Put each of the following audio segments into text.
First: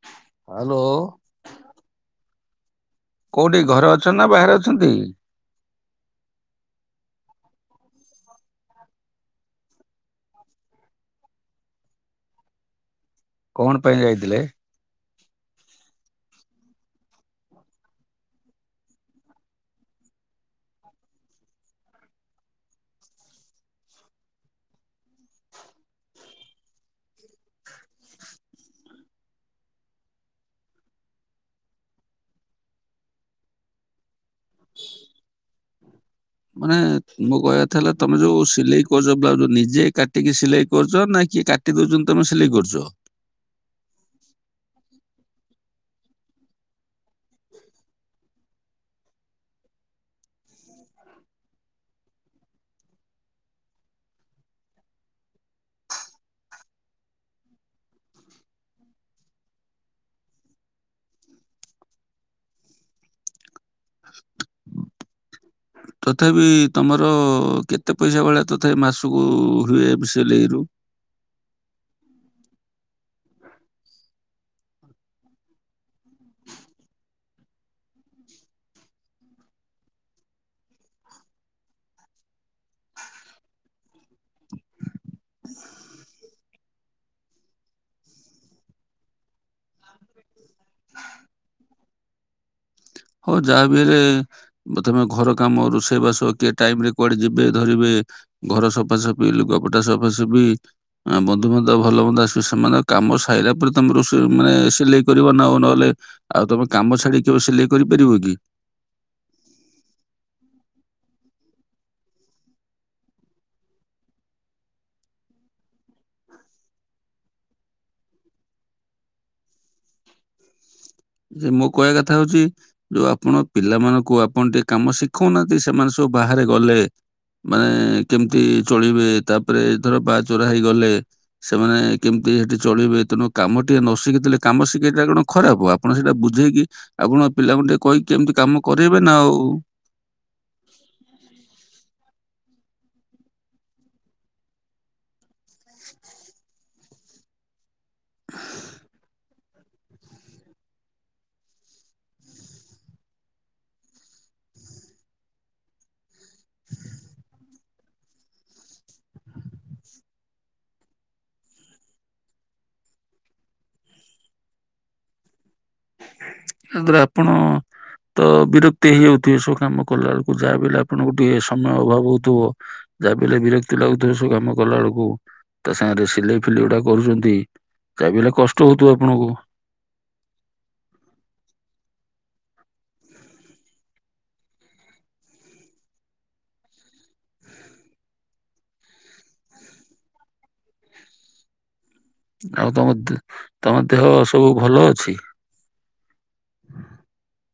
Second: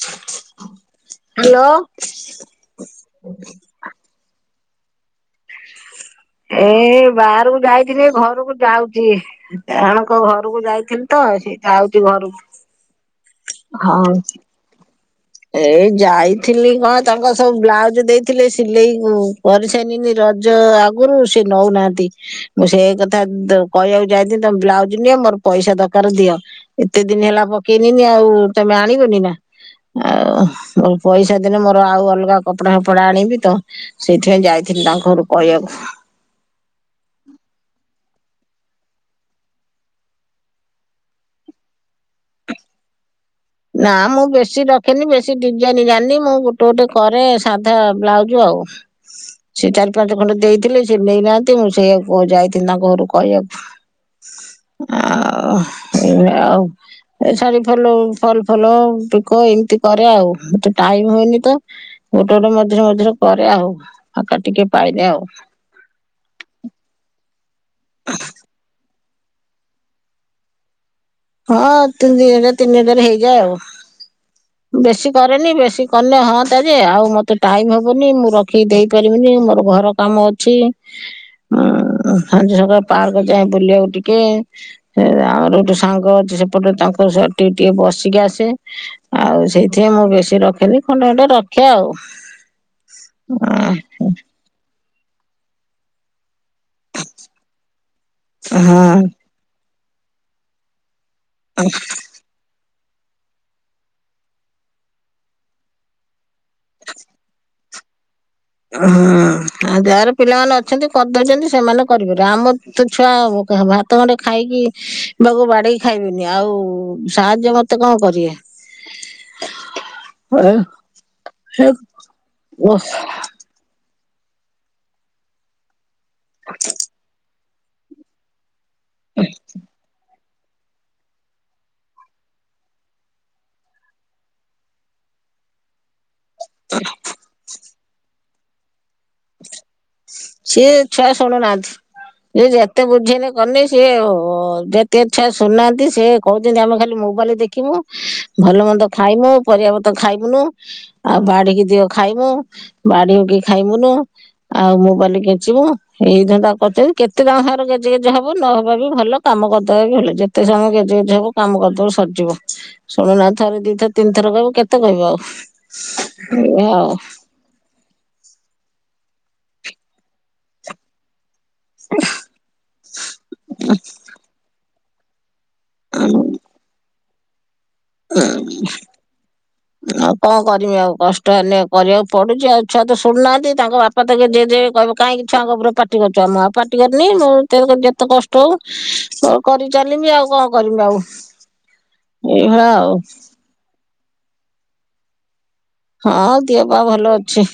[inaudible] Hello. Hello. କୋଉଟି ଘରେ ଅଛନ୍ତି ନା ବାହାରେ ଅଛନ୍ତି? [inaudible] ଏଇ ବାହାରକୁ ଯାଇଥିଲ ଘରକୁ ଯାଉଛି। ଡାଣଙ୍କ ଘରକୁ ଯାଇଥିଲି ତ ସ ଯାଉଛି ଘରକୁ କଣ ପାଇଁ ଯାଇଥିଲେ। ଏ ଯାଇଥିଲି କଣ ତାଙ୍କ ସବୁ ବ୍ଲାଉଜ ଦେଇଥିଲେ ସିଲେଇ କୁ କରିସାରିନି ରଜ ଆଉ ଗୁରୁ ସେ ନଉନାହାନ୍ତି। ମୁଁ ସେଇ କଥା ଦ କହିବାକୁ ଯାଇଥିନି ତମ ବ୍ଲାଉଜ ନିଅ ମୋର ପଇସା ଦରକାର ଦିଅ। ଏତେ ଦିନ ହେଲା ପକେଇନିନି ଆଉ ତମେ ଆଣିବନି ନା। ଆଉ ମୋ ପଇସା ଦେନେ ମୋର ଆଉ ଅଲଗା କପଡା ଫପଡା ଆଣିବି ତ। ସେଇଥିପାଇଁ ଯାଇଥିଲି ତାଙ୍କ ଘରୁ କହିବାକୁ। ମାନେ ମୋ କହିବା କଥା ହେଲା ତମେ ଯୋଉ ସିଲେଇ କରୁଛ ବ୍ଲାଉଜ ନିଜେ କାଟିକି ସିଲେଇ କରୁଛ ନା କିଏ କା ଟି ଦଉଛନ୍ତି ତମେ ସିଲେଇ କରୁଛ। ନା ମୁଁ ବେଶୀ ରଖେନି ବେଶୀ ଡିଜାଇନ ଜାଣିନି ମୁଁ ଗୋଟେ ଗୋଟେ କରେ ସାଧା ବ୍ଲାଉଜ ଆଉ। ସେ ଚାରି ପାଞ୍ଚ ଖଣ୍ଡେ ଦେଇଥିଲେ ସେ ନେଇନାହାନ୍ତି ମୁଁ ସେଇଆ ଗ ଯାଇଥିଲି ତାଙ୍କ ଘରକୁ କହିବା ହ ଆଉ ଏଇଆ ଆଉ ଏ ଶାଢ଼ୀ ଫଲ। ଫଲ ଫଲ ପିକ ଏମିତି କରେ ଆଉ ମତେ ଟାଇମ ହୁଏନି ତ। ଗୋଟେ ଗୋଟେ ମଝିରେ ମଝିରେ କରେ ଆଉ ଫାଙ୍କା ଟିକେ ପାଇନେ ଆଉ। ତଥାପି ତମର କେତେ ପଇସା ଭଳିଆ ତଥାପି ମାସ କୁ ହୁଏ ବ ସିଲେଇ ରୁ। ହଁ ତିନି ତିନି ହଜାର ହେଇଯାଏ ଆଉ। ହ ବେଶୀ କରେନି ବେଶୀ କନେ ହଁ ତା ଯେ ଆଉ ମତେ ଟାଇମ ହବନି ମୁଁ ରଖିକି ଦେଇ ପାରିବିନି ମୋର ଘର। କାମ ଅଛି ଉଁ ସଞ୍ଜ ସକାଳ ପାର୍କ ଯାଏ ବୁଲିବାକୁ ଟିକେ। ସେ ଆମର ଗୋଟେ ସାଙ୍ଗ ଅଛି ସେପଟ ତାଙ୍କ ସେଠି ଟିକେ ବସିକି ଆସେ। ଆଉ ସେଇଥିପାଇଁ ମୁଁ ବେଶୀ ରଖେନି ଖଣ୍ଡେ ଖଣ୍ଡେ ରଖେ ଆଉ। ହଁ ଯାହା ବି ହେଲେ ବ ତମେ ଘର କାମ ରୋଷେଇବାସ କିଏ ଟାଇମ ରେ। କୁଆଡେ ଯିବେ ଧରିବେ ଘର ହଁ ସଫାସଫି ଲୁଗାପଟା ସଫାସଫି। ଆଁ ବନ୍ଧୁବାନ୍ଧବ ଭଲ ମନ୍ଦ ଆସ ସେମାନଙ୍କ କାମ ସାଇଲା ପରେ ତମେ ରୋଷେଇ ମାନେ ସିଲେଇ କରିବ ନା ଆଉ ନହେଲେ। ଆଉ ତମେ କାମ ଛାଡିକି କେବେ ସିଲେଇ କରିପାରିବ କି? ଆ ହାଁ। ହାଁ ଯାହାର ପିଲାମାନେ ଅଛନ୍ତି କରିଦଉଛନ୍ତି ସେମାନେ କରିପାରିବେ ଆମ ତ ଛୁଆ ଭାତ ଗଣ୍ଡେ ଖାଇକି। ବାକୁ ବାଢିକି ଖାଇବେନି ଆଉ ସାହାଯ୍ୟ ମତେ କଣ କରିବେ? ହୁଁ ଆଉ। ଯେ ମୋ କହିବା କଥା ହଉଛି ଯୋଉ ଆପଣ ପିଲାମାନଙ୍କୁ ଆପଣ ଟିକେ କାମ ଶି ଖଉନାହାନ୍ତି ସେମାନେ ସବୁ ବାହାରେ ଗଲେ ମାନେ। କେମିତି ଚଳିବେ ତାପରେ ଧର ବାହା ଚୋରା ହେଇ ଗଲେ। ସେମାନେ କେମିତି ସେଠି ଚଳିବେ ତେଣୁ କାମ ଟିକେ ନ ଶିଖିଥିଲେ କାମ ଶିଖିବାଟା କଣ ଖରାପ ଆ ଆପଣ ସେଇଟା ବୁଝେଇକି ଆପଣ ପିଲାଙ୍କୁ ଟିକେ କହିକି କେମିତି କାମ କରେଇବେ ନା ଆଉ। ସିଏ ଛୁଆ ଶୁଣୁ ନାହାନ୍ତି। ସିଏ ଯେତେ ବୁଝେଇନେ କନେ ସିଏ ଅ ଅଜାତିଆ ଛୁଆ ଶୁଣୁ ନାହାନ୍ତି ସେ। କହୁଛନ୍ତି ଆମେ ଖାଲି ମୋବାଇଲ ଦେଖିମୁ ଭଲ ମନ୍ଦ ଖାଇମୁ ପରିବାପତ ଖାଇବୁନୁ। ଆଉ ବାଢିକି ଦିଅ ଖାଇମୁ ବାଢିକି ଖାଇମୁନୁ। ଆଉ ମୋବାଇଲ କେଞ୍ଚିମୁ ଏଇ ଧନ୍ଦା କରୁଛନ୍ତି କେତେ ତାଙ୍କ ସାଙ୍ଗରେ ଗେଜେ ଗେଜେ ହବୁ ନ ହବା ବି ଭଲ। କାମ କରିଦବା ଭଲ ଯେତେ ସମୟ ଗେଜେ ଗେଜେ ହବୁ କାମ କରିଦବୁ ସରିଯିବ। ଶୁଣୁନାହାନ୍ତି ଥରେ ଦି ଥର ତିନି ଥର କହିବୁ କେତେ କହିବୁ ଆଉ? ଏଇଆ ୟା ଆଉ ଦ୍ୱାରା ଆପଣ ତ ବିରକ୍ତି ହେଇଯାଉଥିବେ ଏ ସବୁ କାମ କଲା ବେଳକୁ ଯାହା ବି ହେଲେ ଆ ଆପଣଙ୍କୁ ଟିକେ ସମୟ ଅଭାବ ହଉଥିବ ଯାହା ବି ହେଲେ ବିରକ୍ତି ଲାଗୁଥିବ ଏ ସବୁ କାମ କଲା ବେଳକୁ। ତା ସାଙ୍ଗରେ ସିଲେଇ ଫିଲେଇ ଗୁଡା କରୁଛନ୍ତି ଯାହା ବି ହେଲେ କଷ୍ଟ ହଉଥିବ ଆପଣଙ୍କୁ। ଆଉ କଣ କରମି ଆଉ କଷ୍ଟ ହେଲେ କରିବାକୁ ପଡୁଛି ଆଉ ଛୁଆ ତ ଶୁଣୁନାହାନ୍ତି ତାଙ୍କ ବାପା ପେ କାଁକି ଛୁଆ କବର ପାଟି କରିଛୁ ଆ ମୁଁ ଆଉ ପାଟି କରିନି ମୁଁ ଯେତେ କଷ୍ଟ ହଉ ସବୁ କରି ଚାଲିମି ଆଉ କଣ କରିମି ଆଉ। ଆଉ ତମ ଦି ତମ ଦେହ ସବୁ ଭଲ ଅଛି? ହଁ ଆଉ ଦିଅପା ଭଲ ଅଛି।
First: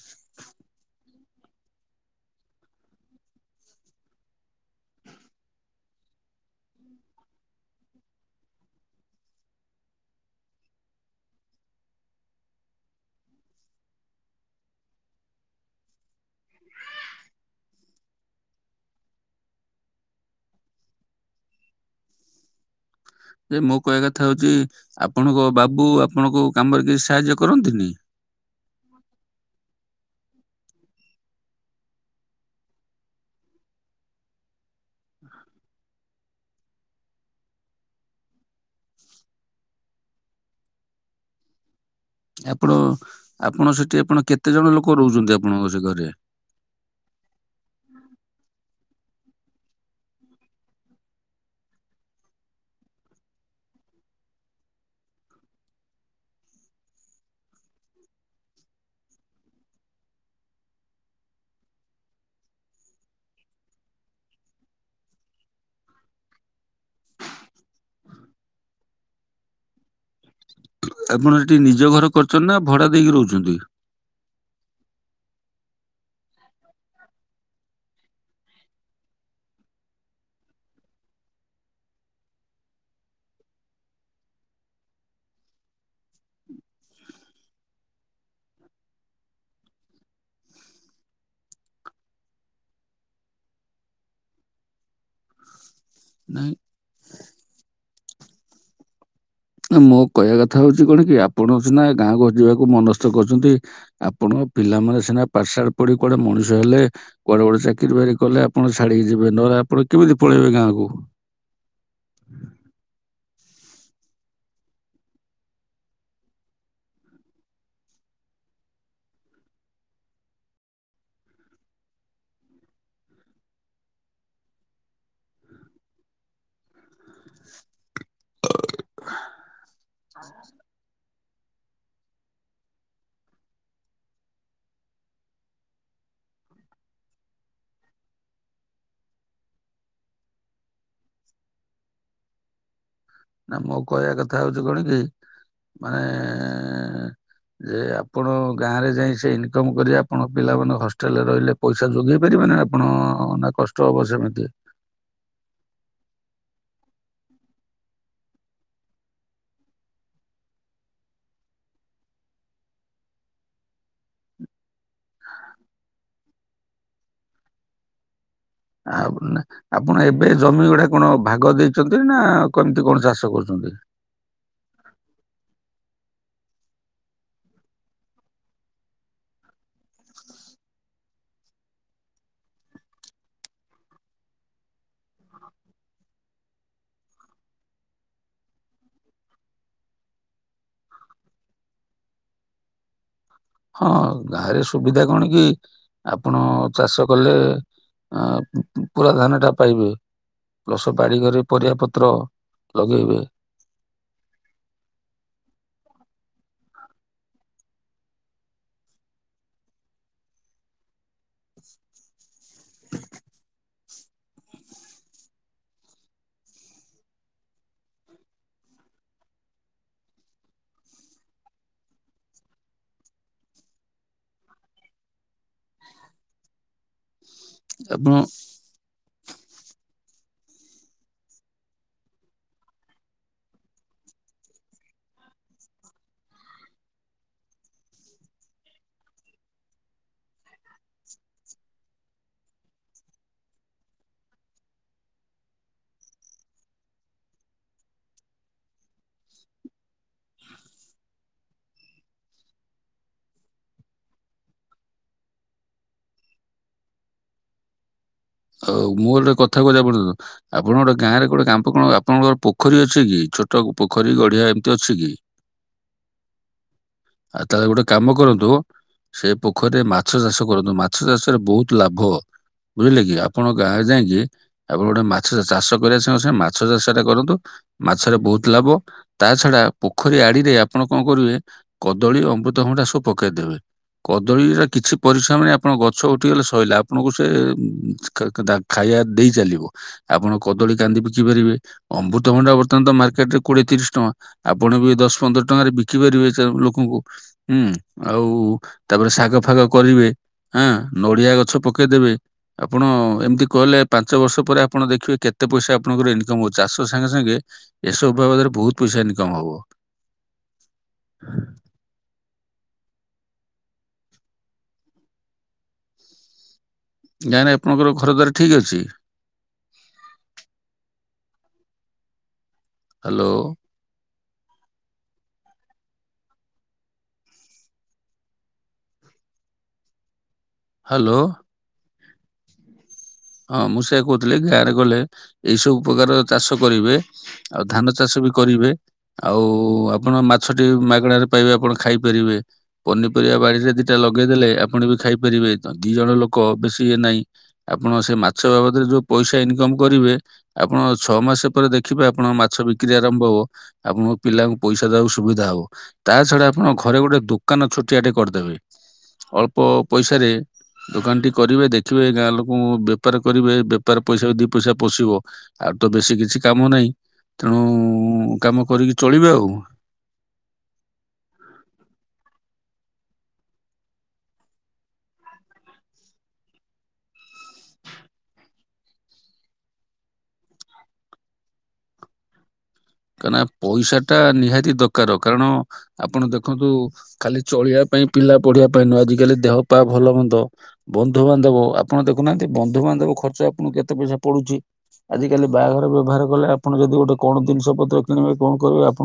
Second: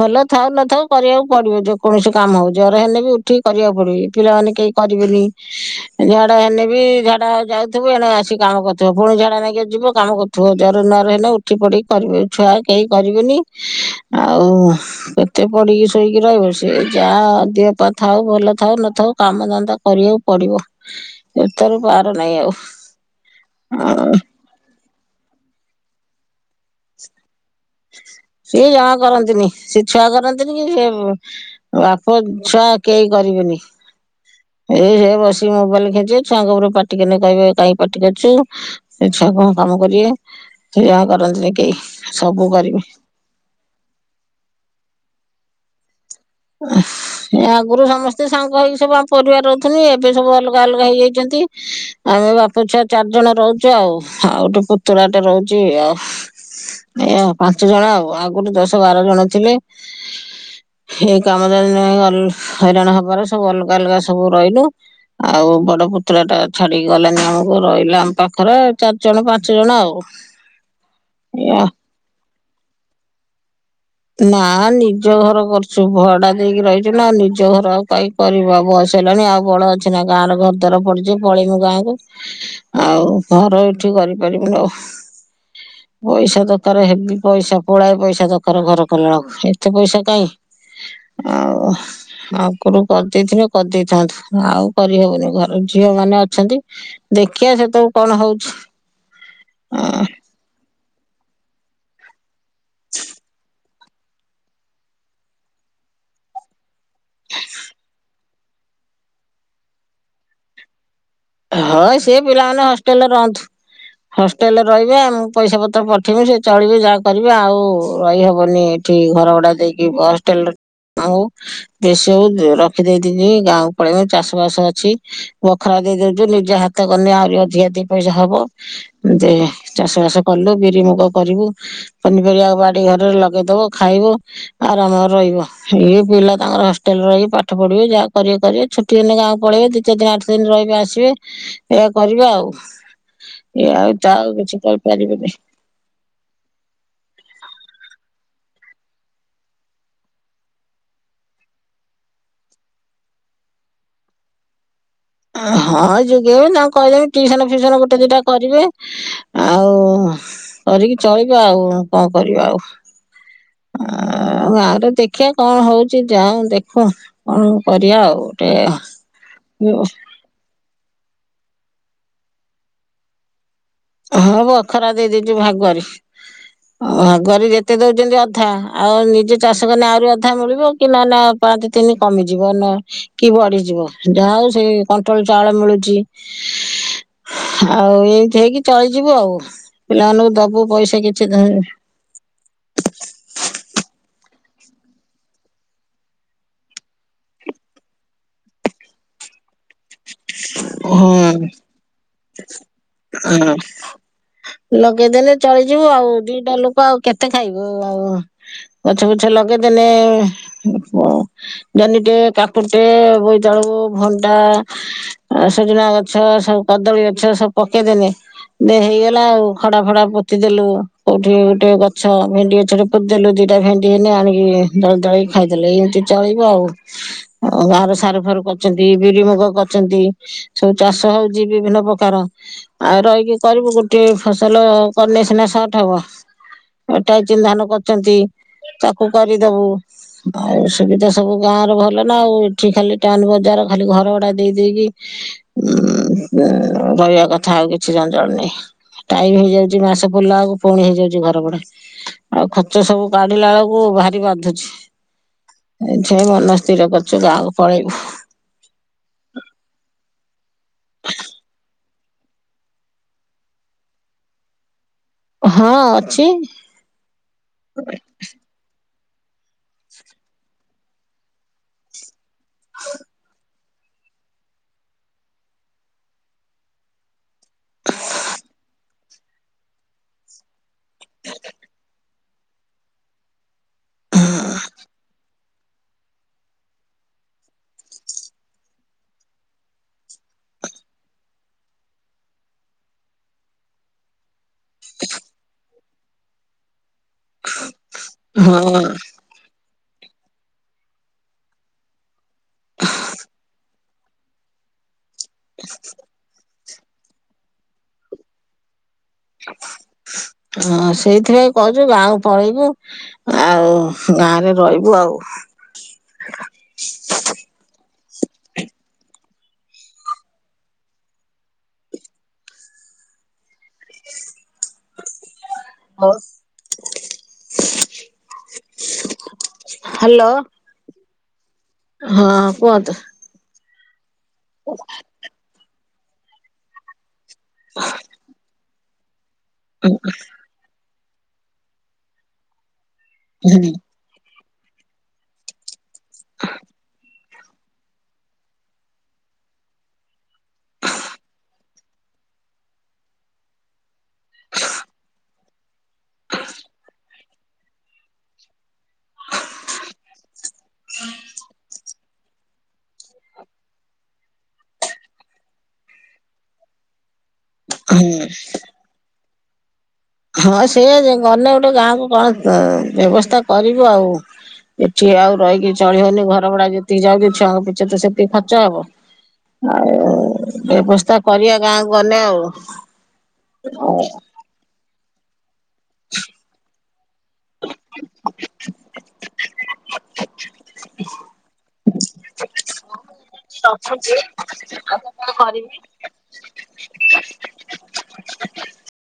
ଭଲ ଥାଉ ନଥାଉ କରିବାକୁ ପଡିବ ଯେକୌଣସି କାମ ହଉ ଜର ହେଲେ ବି ଉଠିକି କରିବାକୁ ପଡିବ ଏ ପିଲାମାନେ କେହି କରିବେନି। ଝାଡା ହେନେବି ଝାଡା ଯାଉଥିବୁ ଏଣେ ଆସି କାମ କରୁଥିବ ପୁଣି ଝାଡା ନେଇକି ଯିବ କାମ କରୁଥିବ। ପୁଅ ଜର ନରହିଲେ ଉଠି ପଡିକି କରିବେ ଛୁଆ କେହି କରିବେନି ଆଉ କେତେ ପଢିକି ଶୋଇକି ରହିବ ସି ଯାହା ଅଧଅପ ଥାଉ ଭଲ ଥାଉ ନଥାଉ କାମ ଦନ୍ଦା କରିବାକୁ ପଡିବ ଏ ତରୁ ବାରୁ ନାହିଁ ଆଉ। ଯେ ମୋ କହିବା ଆଉ କଥା ହଉଛି ଆପଣଙ୍କ ବାବୁ ଆପଣଙ୍କୁ କାମରେ କିଛି ସାହାଯ୍ୟ କରନ୍ତିନି। ସିଏ ଜମା କରନ୍ତିନି ସେ ଛୁଆ କରନ୍ତିନି କି ସେ ବାପ ଛୁଆ କେହି କରିବେନି। ଏଇ ସେ ବସିକି ମୋବାଇଲ କେଞ୍ଚିବେ ଛୁଆଙ୍କ ଉପରୁ ପାଟିିକଲେ କହିବେ କାଇହିଁ ପାଟିିକରୁଚୁ। ସେ ଛୁଆ କଣ କାମ କରିବେ ସେ ଯାହା କରନ୍ତିନି କେହି। ସବୁ କରିବେ ଆପଣ ଆପଣ ସେଠି ଆପଣ କେତେ ଜଣ ଲୋକ ରହୁଛନ୍ତି ଆପଣଙ୍କ ସେ ଘରେ। [inaudible] ଆଗରୁ ସମସ୍ତେ ସାଙ୍ଗ ହେଇକି ସବୁ ଆମ ପରିବାର ଅହୁଥୁନୁ ଏବେ ସବୁ ଅଲଗା ଅଲଗା ହେଇଯାଇଚନ୍ତି। ଆମେ ବାପ ଛୁଆ ଚାରି ଜଣ ରହୁଚୁ ଆଉ। ଆଉ ଗୋଟେ ପୁତୁୁର ଟେ ରହୁଚୁ ଆଉ! ଏଇଆ ଆଉ ପାଞ୍ଚ ଜଣ ଆଉ ଆଗରୁ ଦଶ ବାର ଜଣ ଥିଲେ। ଏଇ କାମ ହଇରାଣ ହବାର ସବୁ ଅଲଗା ଅଲଗା ସବୁ ରହିଲୁ ଆଉ ବଡ ପୁତୁରାଟା ଛାଡିକି ଗଲାନି ଆମକୁ ରହିଲା ଆମ ପାଖରେ ଚାରିଜଣ ପାଞ୍ଚ ଜଣ ଆଉ ଆପଣ ସେଠି ଏଇଆ ନିଜ ଘର କରଛନ୍ତି ନା ଭଡା ଦେଇକି ରହୁଛନ୍ତି? ନା-ଆ-ଆ ନିଜ ଘର କରିଛୁ, ଭଡା ଦେଇକି ରହିଛୁ ନା ଆଉ ନିଜ ଘର ଆଉ କାଇଁ। କରିବା ବୟସ ହେଲାଣି ଆଉ ବଳ ଅଛି ନା ଗାଁ ରେ ଘରଦ୍ବାର ପଡିଛି ପଳେଇମୁ ଗାଁକୁ। ଆଉ ଘର ଏଠି କରିପାରିବୁ ଲୋ। ପଇସା ତାର ହେଭି ପଇସା, ପୁଳାଏ ପଇସା ଦ ର ଘର କଲାଳକୁ ଏତେ ପଇସା କାହିଁ। ଆଉ ଆଗରୁୁ କରିଦେଇଥିବେ କରିଦେଇଥାନ୍ତୁ ଆଉ କରିହବନି ଘରେ। ଝିଅ ମାନେ ନାଇଁ ଅଛନ୍ତି ଦେଖିବା ସେତବେଳକୁ କଣ ହଉଛି। ମୋ ଆଁ, କହିବା କଥା ହଉଛି କଣ କି ଆପଣ ସିନା ଗାଁକୁ ଯିବାକୁ ମନସ୍ କରୁଛନ୍ତି। ଆପଣଙ୍କ ପିଲାମାନେ ସିନା ପାଠଶାଠ ପଢି କୁଆଡେ ମଣିଷ ହେଲେ। କୁଆଡେ ଗୋଟେ ଚାକିରି ବାକିରି କଲେ ଆପଣ ଛାଡିକି ଯିବେ ନହଲେ ଆପଣ କେମିତି ପଳେଇବେ ଗାଁକୁ। ହଁ ସେ ପିଲାମାନେ ହଷ୍ଟେଲରେ ରହନ୍ତୁ। ହଷ୍ଟେଲ୍ ରେ ରହିବେ ଆ, ମୁଁ ପଇସା ପତ୍ର ପଠେଇମି ସେ ଚଳିବେ ଯାହା କରିବେ ଆଉ ରହି ହବନି ଠି ଘର ଭଡା ଦେଇକି ହଷ୍ଟେଲ୍ ରେ ଆଉ ବେଶଉ ରଖି ଦେଇଥିଲି ଗାଁକୁ ପଳେଇ ଚାଷ ବାସ ଅଛି ବଖରା ଦେଇଦଉ ନିଜ ହାତ କଲେ ଆହୁରି ଅଧିକା ଦି ପଇସା ହବ ଏମିତି ଚାଷ ବାସ କଲୁ ବିରି ମୁୁଗ କରିବୁ ପନିପରିବା ବାଡି ଘରରେ ଲଗେଇଦବ ଖାଇବୁ। ଆରାମରେ ରହିବୁ ଇଏ ପିଲା ତାଙ୍କର ହଷ୍ଟେଲରେ ରହିକି ପାଠ ପଢିବେ ଯାହା କରିବେ କରିବେ ଚୁ ଦ ଦିନ ଗାଁକୁ ପଳେଇବେ ଦିଇ ଚାରି ଦିନ ଆଠ ଦିନ ରହିବେ ଆସିବେ ଏଇ କରିବେ ଆଉ। ନା ଇଏ ମୋ ଆଉ କହିବା ତ କଥା ଆଉ ହଉଛି କିଛି କଣ କି କହିପାରିବିନି! ମାନେ ଯେ ଆପଣ ଗାଁରେ ଯାଇ ସେ ଇନକମ୍ କରି ଆପଣ ପିଲାମାନେ ହଷ୍ଟେଲରେ ରହିଲେ ପଇସା ଯୋଗେଇ ପାରିବେନି ଆପଣ? ନା କଷ୍ଟ ହବ ସେମିତି! ହଁ ଯଗେଇବ ତାଙ୍କୁ କହିଦେବି ଟଟିସନ ଫିୁସନ ଗୋଟେ ଦିଟା କରିବେ। ଆଉ କରିକି ଚଳିବା ଆଉ। କଣ କରିବା ଆଉ? ଅଁ, ଆଉ ଗାଁରେ ଦେଖିଆ କଣ ହଉଛି ଯାଅ ଦେଖ କଣ କରିଆ ଆଉ। ଆ ଭୁନା ଆପଣ ଏ ଏବେ ଜମି ଗୁଡା କଣ ଭାଗ ଦେଇଛନ୍ତି ନା କମିତି କଣ ଚାଷ କରୁଛନ୍ତି? ହଁ ବଖରା ଦେଇ ଦେଇଚୁ ଭାଗରେ। ଅଁ ଭାଗରେ ଯେତେ ଦଉଛନ୍ତି ଅଧା ଆଉ ନିଜେ ଚାଷ କନେ ଆହୁରି ଅଧା ମିଳିବ କି ନନେ ଆ ପାଞ୍ଚ ତିନି କମିଯିବ ନା କି ବଢିଯିବ ଯାହା ହଉ ସେଇ କଣ୍ଟ୍ରୋଲ ଚାଉଳ ମିଳୁଛି। [inaudible] ଆଉ ଏଇଠି ହେଇକି ଚଳିଯିବୁ ଆଉ ପିଲାମାନଙ୍କୁ ଦବୁ ପଇସା କିଛି ହଁ ଗାଁରେ ସୁବିଧା କଣ କି ଆପଣ ଚାଷ କଲେ ପୁରା ଧାନ ଟା ପାଇବେ ରସ ପାଣି ଘରେ ହୁଁ ପରିବା ପତ୍ର ଲଗେଇବେ ହୁଁ ଲଗେଇଦେଲେ ଚଳିଯିବୁ ଆଉ ଦିଟା ଲୋକ ଆଉ କେତେ ଖାଇବ ଆଉ ଗଛ ପୁଛ ଲଗେଇଦେଲେେ ଜହନିଟେ କାକୁଟେ ବୋଇତାଳୁ ଭଣ୍ଡା ସୁଜୁନା ଗଛ ସବୁ କଦଳୀ ଗଛ ସବୁ ପକେଇଦେନି ଦେ ହେଇଗଲା ଆଉ ଖଡା ଫଡା ପୋତି ଦେଲୁ କୋଉଠି ଗୋଟେ ଗଛ ଭେଣ୍ଡି ଗଛ ଖୋଦ ଦେଲୁ ଦିଇଟା ଭେଣ୍ଡି ହେନଲେ ଆଣିକି ଦଳ ଦଳିକି ଖାଇଦେଲେ ଏମିତି ଚଳିବ ଆଉ [inaudible] ଆ ବାାହାର ଆପଣ ସାରୁ ଫାରୁ କରିଛନ୍ତି ବିରିମଗ କରଛନ୍ତି ସବୁ ଚାଷ ହଉଛି ବିଭିନ୍ନ ପ୍ରକାର ଆଉ ରହିକି କରିବୁ ଗୋଟେ ଫସଲ କ ସିନା ସଟ ହବ ଏଟା ଚିହ୍ଧନ କରଛନ୍ତି ତାକୁ କରିଦବୁ ଆଉ ସୁବିଧା ସବୁ ଗାଁ ର ଭଲ ନା ଆଉ ଏଠି ଖାଲି ଟାଉନ୍ ବଜାର ଖାଲି ଘର ଗୁଡା ଦେଇ ଦେଇେଇକି ଉ ରହିବା କଥା ଆଉ କିଛି ଜଞ ଜଣନହି ଟାଇମ ହେଇଯାଉଛି ମାସ ପଲିଲା ଆକୁ ପୁଣି ହେଇଯାଉଛି ଘର କଡେ ଆଉ ଖର୍ଚ ସବୁ କାଢିଲା ବେଳକୁ ଭାରି ବାନ୍ଧୁଛି ଏଇଠଁ ମନ ସ୍ଥିର କରିୁଛୁ ଗାହାକୁ ପଳେଇବୁ ଆଉ ମୋ ଗୋଟେ କଥା କହିବା ପର୍ଯ୍ୟନ୍ତ ଆପଣ ଗୋଟେ ଗାଁ ରେ ଗୋଟେ କାାମ କଣ ଆପଣଙ୍କର ପୋଖରୀ ଅଛି କି ଛୋଟ ପୋଖରୀ ଗଡିିଆ ଏମିତି ଅଛି କି ହଁ ଅଛି ଆଉ ତାାରଲେ ଗୋଟେ କାମ କରନ୍ତୁ ସେ ପୋଖରୀରେ ମାଛ ଚାଷ କରନ୍ତୁ ମାଛ ଚାଷରେ ବହୁତ ଲାଭ ବୁଝିଲେ କି ଆପଣଙ୍କ ଗାଁରେ ଯାଇକି ଆପଣ ଗୋଟେ ମାଛ ଚାଷ କରିବା ସଙ୍ଗ ସେ ମାଛ ଚାଷ ଟା କରନ୍ତୁ ମାଛରେ ବହୁତ ଲାଭ ତା ଛଡା ପୋଖରୀ ଆଡିରେ ଆପଣ କଣ କରିବେ କଦଳୀ ଅମୃତଭଣ୍ଡା ସବୁ ପକେଇଦେବେ କଦଳୀର କିଛି ପରିଶ୍ରମ ନାହିଁ ଆପଣଙ୍କ ଗଛ ଉଠିଗଲେ ସରଲା ଆପଣଙ୍କୁ ସେ ଖାଇବା ଦେଇ ଚାଲିବ ଆପଣ କଦଳୀ କାନ୍ଦି ବିକି ପାରିବେ ଅମୃତଭଣ୍ଡା ବର୍ତ୍ତମାନ ତ ମାର୍କେଟ ରେ କୋଡିଏ ତିରିଶ ଟଙ୍କା ଆପଣ ବି ଦଶ ପନ୍ଦର ଟଙ୍କାରେ ବିକି ପାରିବେ ଲୋକଙ୍କୁ ହୁଁ ଆଉ ହଁ ତାପରେ ଶାଗ ଫାଗ କରିବେ ହଁ ନଡ଼ିଆ ଗଛ ପକେଇଦେବେ ଆପଣ ଏମିତି କହିଲେ ପାଞ୍ଚ ବର୍ଷ ପରେ ଆପଣ ଦେଖିବେ କେତେ ପଇସା ଆପଣଙ୍କର ଏଣ ତ ଚାଷ ସାଙ୍ଗେ ସାଙ୍ଗେ ଏସବୁ ବାବଦରେ ବହୁତ ପଇସାି କମା ହଁ ସେଇଥିପାଇଁ କ ଗାଁକୁ ପଳେଇବୁ ଆଉ ଗାଁରେ ରହିବୁ ଆଉ ଗାାଇଁ ନାଁ ଆପଣଙ୍କର ଘର ଦ୍ୱାର ଠିକ୍ ଅଛି ହ୍ୟାଲୋ ହଁ ହ୍ୟାଲୋ ହ୍ୟାଲୋ ହଁ କୁହନ୍ତ ହଁ ମୁଁ ସେଆ କହୁଥିଲି ଗାଁରେ ଗଲେ ଏଇ ସବୁ ପ୍ରକାର ଚାଷ କରିବେ ଆଉ ଧାନ ଚାଷ ବି କରିବେ ଆଉ ଆପଣ ଗଛଟି ମାଗଣାରେ ପାଇବେ ଆପଣ ଖାଇପାରିବେ ପନିପରିବା ବାଣିରେ ଦି ଏଟା ଲଗେଇଦେଲେ ଆପଣ ବି ଖାଇପାରିବେ ଦି ଜଣ ଲୋକ ବେଶୀ ଇଏ ନାହିଁ ଆପଣ ସେ ମାଛ ବାବଦରେ ଯୋଉ ପଇସା ଇନକମ କରିବେ ଆପଣ ଛଅ ମାସ ପରେ ଦେଖିବେ ଆପଣ ମାଛ ବିକ୍ରି ଆରମ୍ଭ ହବ ଆପଣ ପିଲାଙ୍କୁ ପଇସା ଦବାକୁ ସୁବିଧା ହବ ତା ଛଡା ଆପଣଙ୍କ ଘରେ ଗୋଟେ ଦୁଖ ଦୋକାନ ଛୋଟିଆଟେ କରିଦେବେ ଅଳ୍ପ ପଇସାରେ ଦୋକାନ ଟି କରିବେ ଦେଖ ଗାଁ ଲୋକଙ୍କୁ ବେପାର କରିବେ ବେପାର ପଇସା ବି ପଇସା ପଶିବ ଆଉ ତ ବେଶୀ କିଛି କାମ ନାହିଁ ତେଣୁ କାମ କରିକି ଚଳିବେ ଆଉ ହଁ ସେ ଗଲେ ଗୋଟେ ଗାଁକୁ କଣ ବ୍ୟବସ୍ଥା କରିବୁ ଆଉ ଏଠି ଆଉ ରହିକି ଚଳ ହଉନି ଘର ଭଡା ଯେତିକି ଯାଉ ଛୁଆଙ୍କ ପିଛେ ତ ସେତିକି ଖର୍ଚ ହବ ଆଉ ବ୍ୟବସ୍ଥା କରିବା ଗାଁକୁ ଗଲେେ ଆଉ କାହିଁକ ନାନା ପଇସା ଟା ନିହାତି ଦରକାର କାରଣ ଆପଣ ଦେଖନ୍ତୁ ଖାଲି ଚଳିବା ପାଇଁ ପିଲା ପଢିବା ପାଇଁ ନୁହଁ ଆଜଜିିକାଲି ଦେହ ପା ଭଲ ହନ୍ଦ ବନ୍ଧୁବାନ୍ଧବ ଆପଣ ଦେଖୁନାହାନ୍ତି ବନ୍ଧୁବାନ୍ଧବ ଖର୍ଚ୍ଚ ଆପଣଙ୍କୁ କେତେ ପଇସା ପଡୁଛି ଆଜ କାଲି ବାହାଘର ବ୍ୟବହାର କଲେ ଆପଣ ଯଦି ଗୋଟେ କଣ ଜିନିଷ ପତ୍ର କିଣିବେ କଣ କରିବେ ଆପଣ